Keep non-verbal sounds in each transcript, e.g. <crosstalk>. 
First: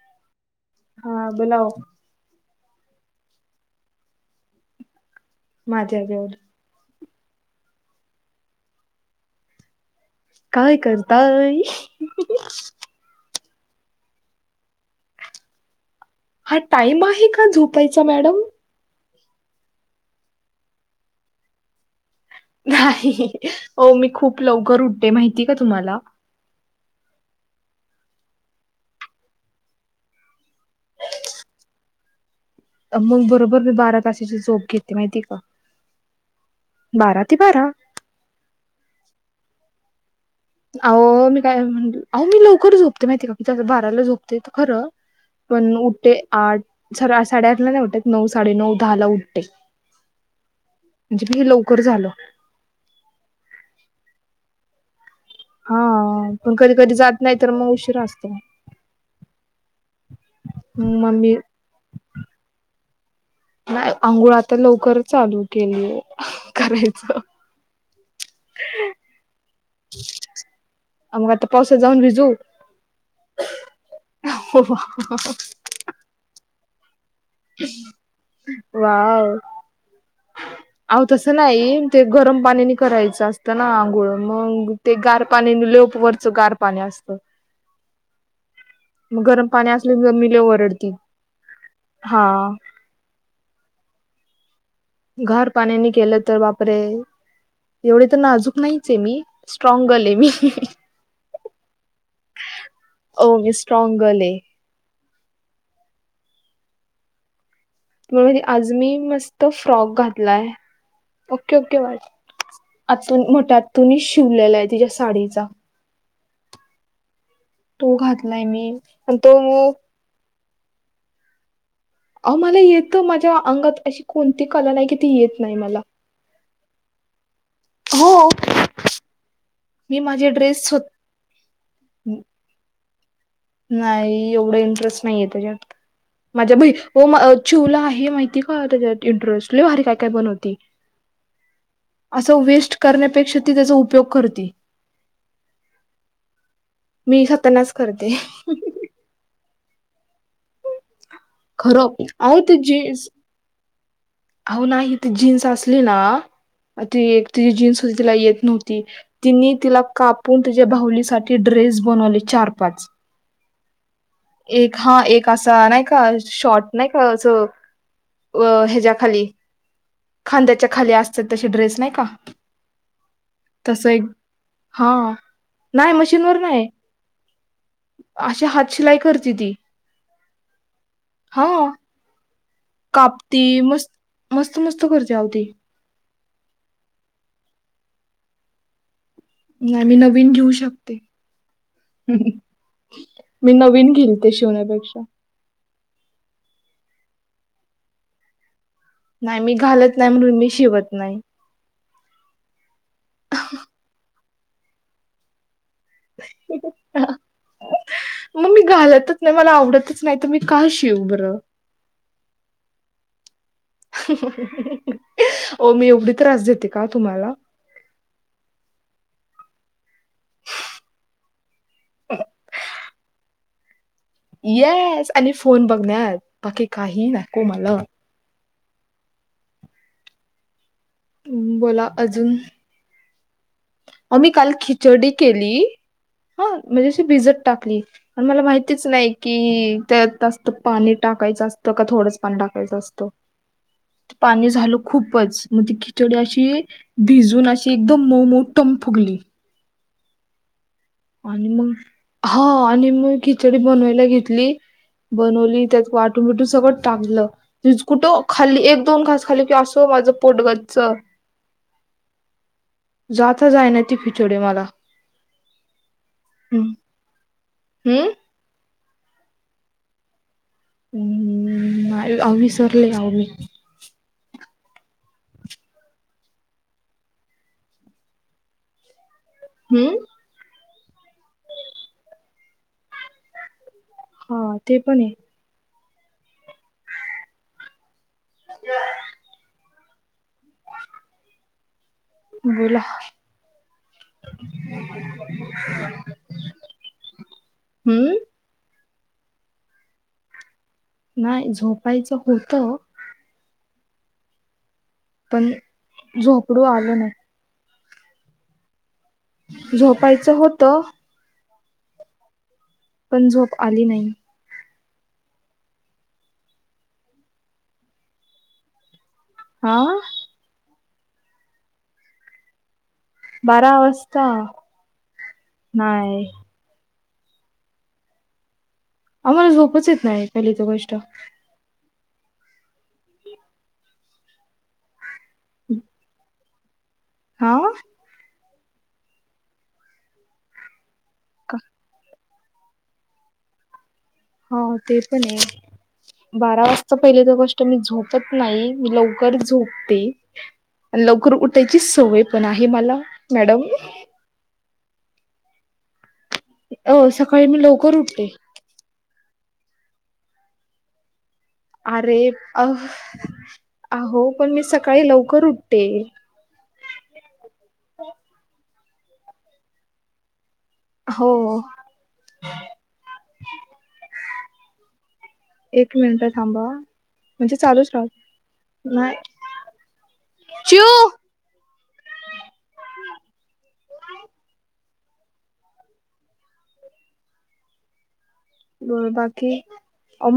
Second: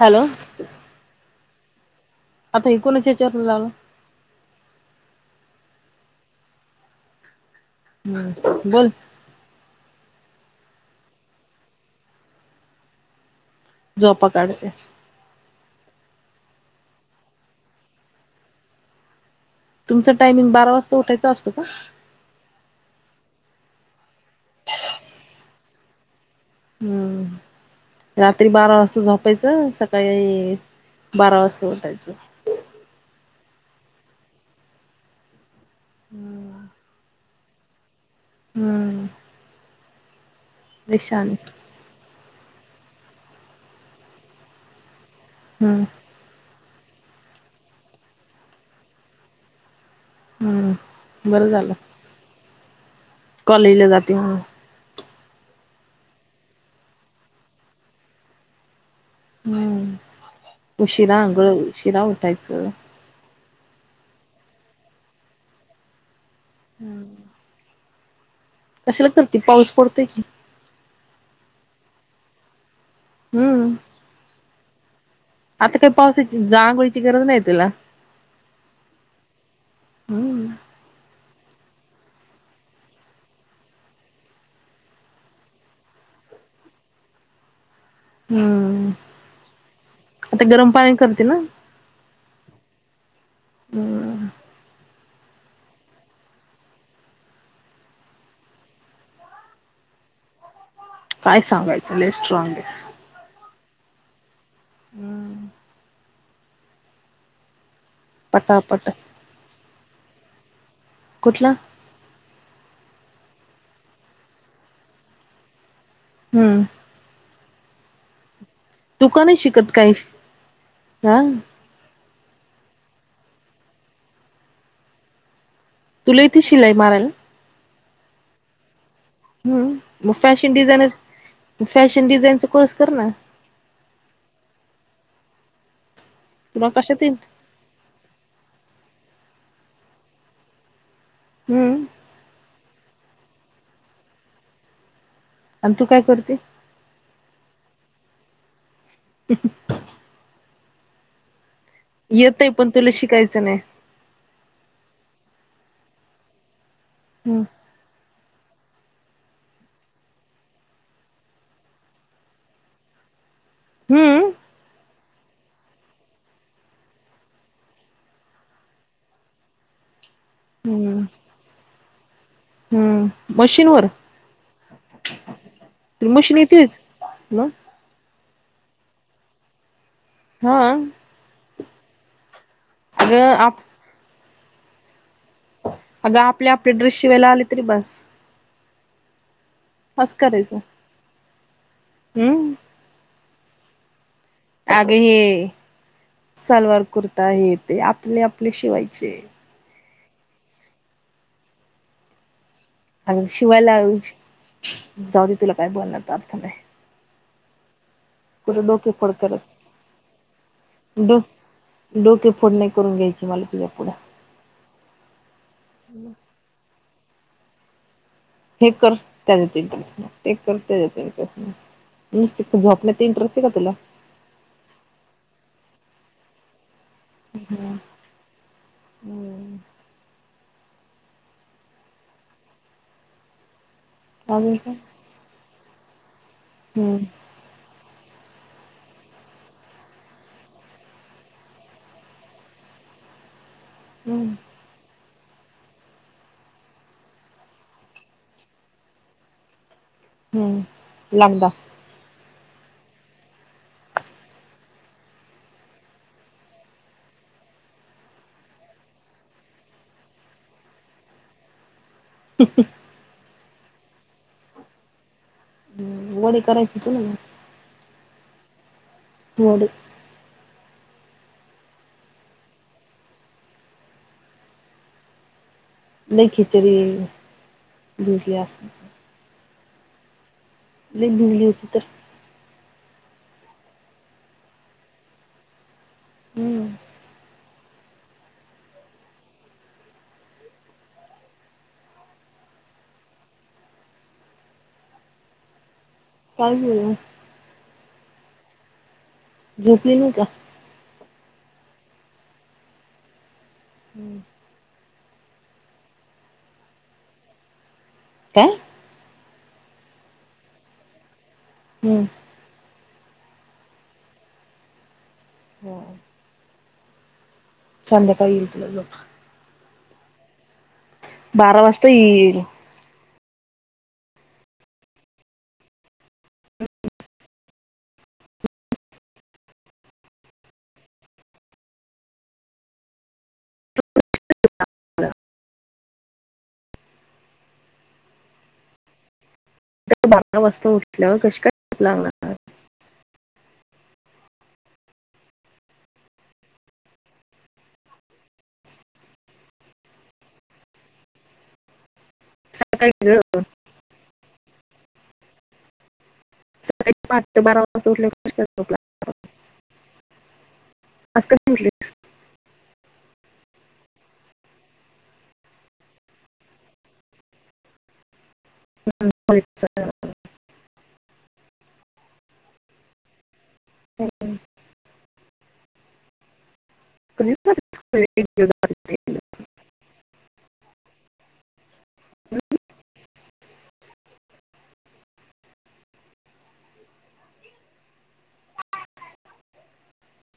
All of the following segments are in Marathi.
हॅलो हा बुलाव आता एक कोणाच्या हेच्यावरन लावला माझ्याजवळ हम् बोल काय करताय झोपा काढते हा टाइम आहे का झोपायचा मॅडम तुमचं टायमिंग बारा वाजता उठायचं असतं का नाही हो मी खूप लवकर उठते माहिती का तुम्हाला हम्म रात्री बारा वाजता झपायचं सकाळी बारा वाजता उठायचं मग बरोबर मी बारा तासाची झोप घेते माहिती का बार त बार हम्म लय अहो शहाणी मी काय म्हणते अहो मी लवकर झोपते माहिती आहे का कि बाराला झोपते तर खरं पण हम्म उठते आठ स साडेआठला नाही उत नऊ साडे नऊ दहा ला उठते म्हणजे हम्म मी बरं झालं लवकर झाल कॉलेजला जात ह हा पण कधी कधी जात नाही तर मग उशीर असतो हम्म मग उशिरा मम्मी आंघोळ उशिरा उठायचं नाही अंघोळ आता लवकर चचालू केलीय करायचं कशाला करते पाऊस पडतय की मग आता पावसात जाऊन भिजू हम्म हुं आ ह आता काही पावसाची जांग होईल वा हम्म आ‌ ओ तस नाही ते गरम पाण्याने करायचं असतं ना आंघोळ मग ते गार पाणी ललेप वत त्या च गार पाणी असत हम्म मग गरम पाणी असले जरमीले आता गरम वरडतील पाणी करते ना हा आ हम गार पाण्यानी केलं तर बापरे एवढे तर नाजूक नाहीच मी स्ट्रॉंग गलऀ मी काय सांगायचं ल ई स्टांगेस हो मी स्ट्रॉंग गलऀ‌ हे हम म्हणून आज पटापट मी मस्त फ्रॉक घातलाय कुठला ओके ओके बाय आतूनि मोठ्या आतुनिशिवलेला आहे तिच्या साडीचा हम्म तो घातलाय मी तु आणि का तो नाही शिकत काही च हा अहो मला येत माझ्या अंगात अशी कोणती कला नाही कि ती येत नाही मला तुलायेती शिलाई मारायला हो ओ हम् मग फॅशन डिझाईनर फॅशन डिझाईनचा कोर्स कर ना नाही एवढं इंटरेस्ट नाहीये त्याच्यात माझ्या तुला बई कशात हो येईल म चिवला आहे माहिती का त्याच्या इंटरेस्ट ल ई भारि काय काय बनवती हम्म असं वेस्ट करण्यापेक्षा ती त्याचा उपयोग करति आणि तु काय करते? मी खातानाच करते. खर आहे येतय पण तुला तेजस शिकायचं नाही आहो नाही ती जीन्स असली ना ती एक हम्म. तिची जीन्सच तिला येत नव्हती तिने तिला कापून तिच्या भाऊलीसाठी ड्रेस बनवले चार पाच. हम्म एक हा एक असा नाही का शॉर्ट नाही का असं अ ह्याच्या खाली खांद्याच्या खाली हम्म असतात तशे ड्रेस नाही का? हम्म मशीन वर तसं एक हा नाही तुला मशीनवर नाही येतेच मग अशा हात शिलाई करते ती हा आ आ हो कापती आप मस्त मस्त मस्त करते आहो ती अग आपली आपली ड्रेस शिवायला आली तरी बस नाही मी असं नवीन घेऊ करायचं शकते हम्म मी नवीन घेईल. ते अग शिवण्यापेक्षा हे सलवार कुर्ता हे ते आपले आपल्या शिवायचे. नाही मी घालत नाही म्हणून मी शिवत नाही. अ शिवायला जाऊ दे तुला काय बोलणार त अर्थ नाही. मग कुठे मी डोके फोड घालतच नाही करत मला आवडतच नाही तर मी का शिव डो बरं? डोके फोडणे करून घ्यायचे. ह ह ह हो मी एवढी त्रास देते का तुम्हाला? हे कर त्या चच ते करते त्याच इंटरेस्ट नुस झोपण्या इंटरेस्ट आहे का तुला? येस आणि फोन बघण्यात बाकी काही नको मला. हम् बोला अजून आ मी काल अजून काय? खिचडी केली. हा हम्म म्हणजेशी भिजत टाकली. प मला माहितीच नाही की त्यात जास्त पाणी टाकायचं असतं का थोडंच पाणी टाकायचं असतं. हम्म पाणी झाल खूपच मग ती खिचडी अशी भिजून अशी एकदम मऊ मऊ टम फुगली. हम्म लागदा. आणि मग हा आणि मग खिचडी बनवायला घेतली. बनवली त्यात वाटून बिटून सगळं टागलं कुठं खाली एक दोन घास खाली कि असो माझं पोटगच्च हम्म हम्म जाता जायना ती खिचडी मला. हम् वडी हम्म करायची तुला. हम्म हो बाई हम् अहो विसरले ना हो मी. नाही खिचडी हम्म नाही बिजली उफतर हा ते पण आहे. हम्म ह बोला काय हम्म झोपली न का नाही झोपायचं होत हम्म पण झोपडू आल नाही का झोपायचं होतं हम्म पण झोप आली नाही हो संध्याकाळी येईल तुला लोक हा बारा वाजता ये बार अवस्था नाही आम्हाला झोपचच नाही पहिली तर गोष्ट <inaudible> हम् हा बारा वाजता उठल्यावर कशी काय झोप लागणार हा ते पण ये बारा वाजता पहिले तर गोष्ट मी झोपत नाही मी लवकर झोपते लवकर उठायची सवय पण आहे मला सकाळी ग मॅडम सकाळी अ पहाटे सकाळी बारा मी वाजता लवकर उठल्यावर उठते कशी काय झोप लागणार आज कधी उठलीस अरे अ अहो पण मी सकाळी लवकर उठते <unintelligible> हम् हो एक मिनिट थांबा म्हणजे चालूच राहुदे चिऊ हम् बाकी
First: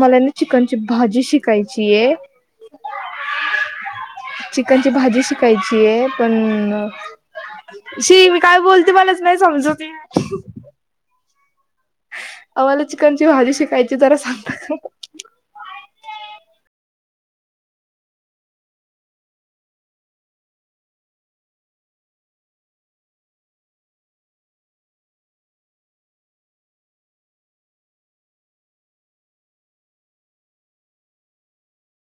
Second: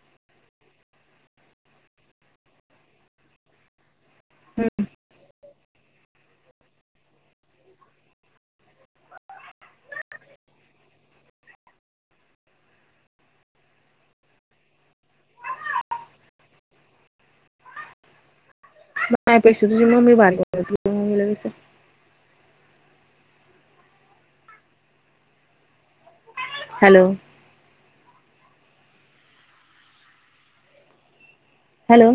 मला ना चिकनची भाजी शिकायची आहे <unintelligible> चिकनची भाजी शिकायचीय पण काय बोलते मलाच नाही समजवते आम्हाला चिकनची भाजी शिकायची जरा सांगतात ना <unintelligible> नाही पेक्षा तुझी मम्मी बाहेर ग तुझ मम्मी लगेच हॅलो हॅलो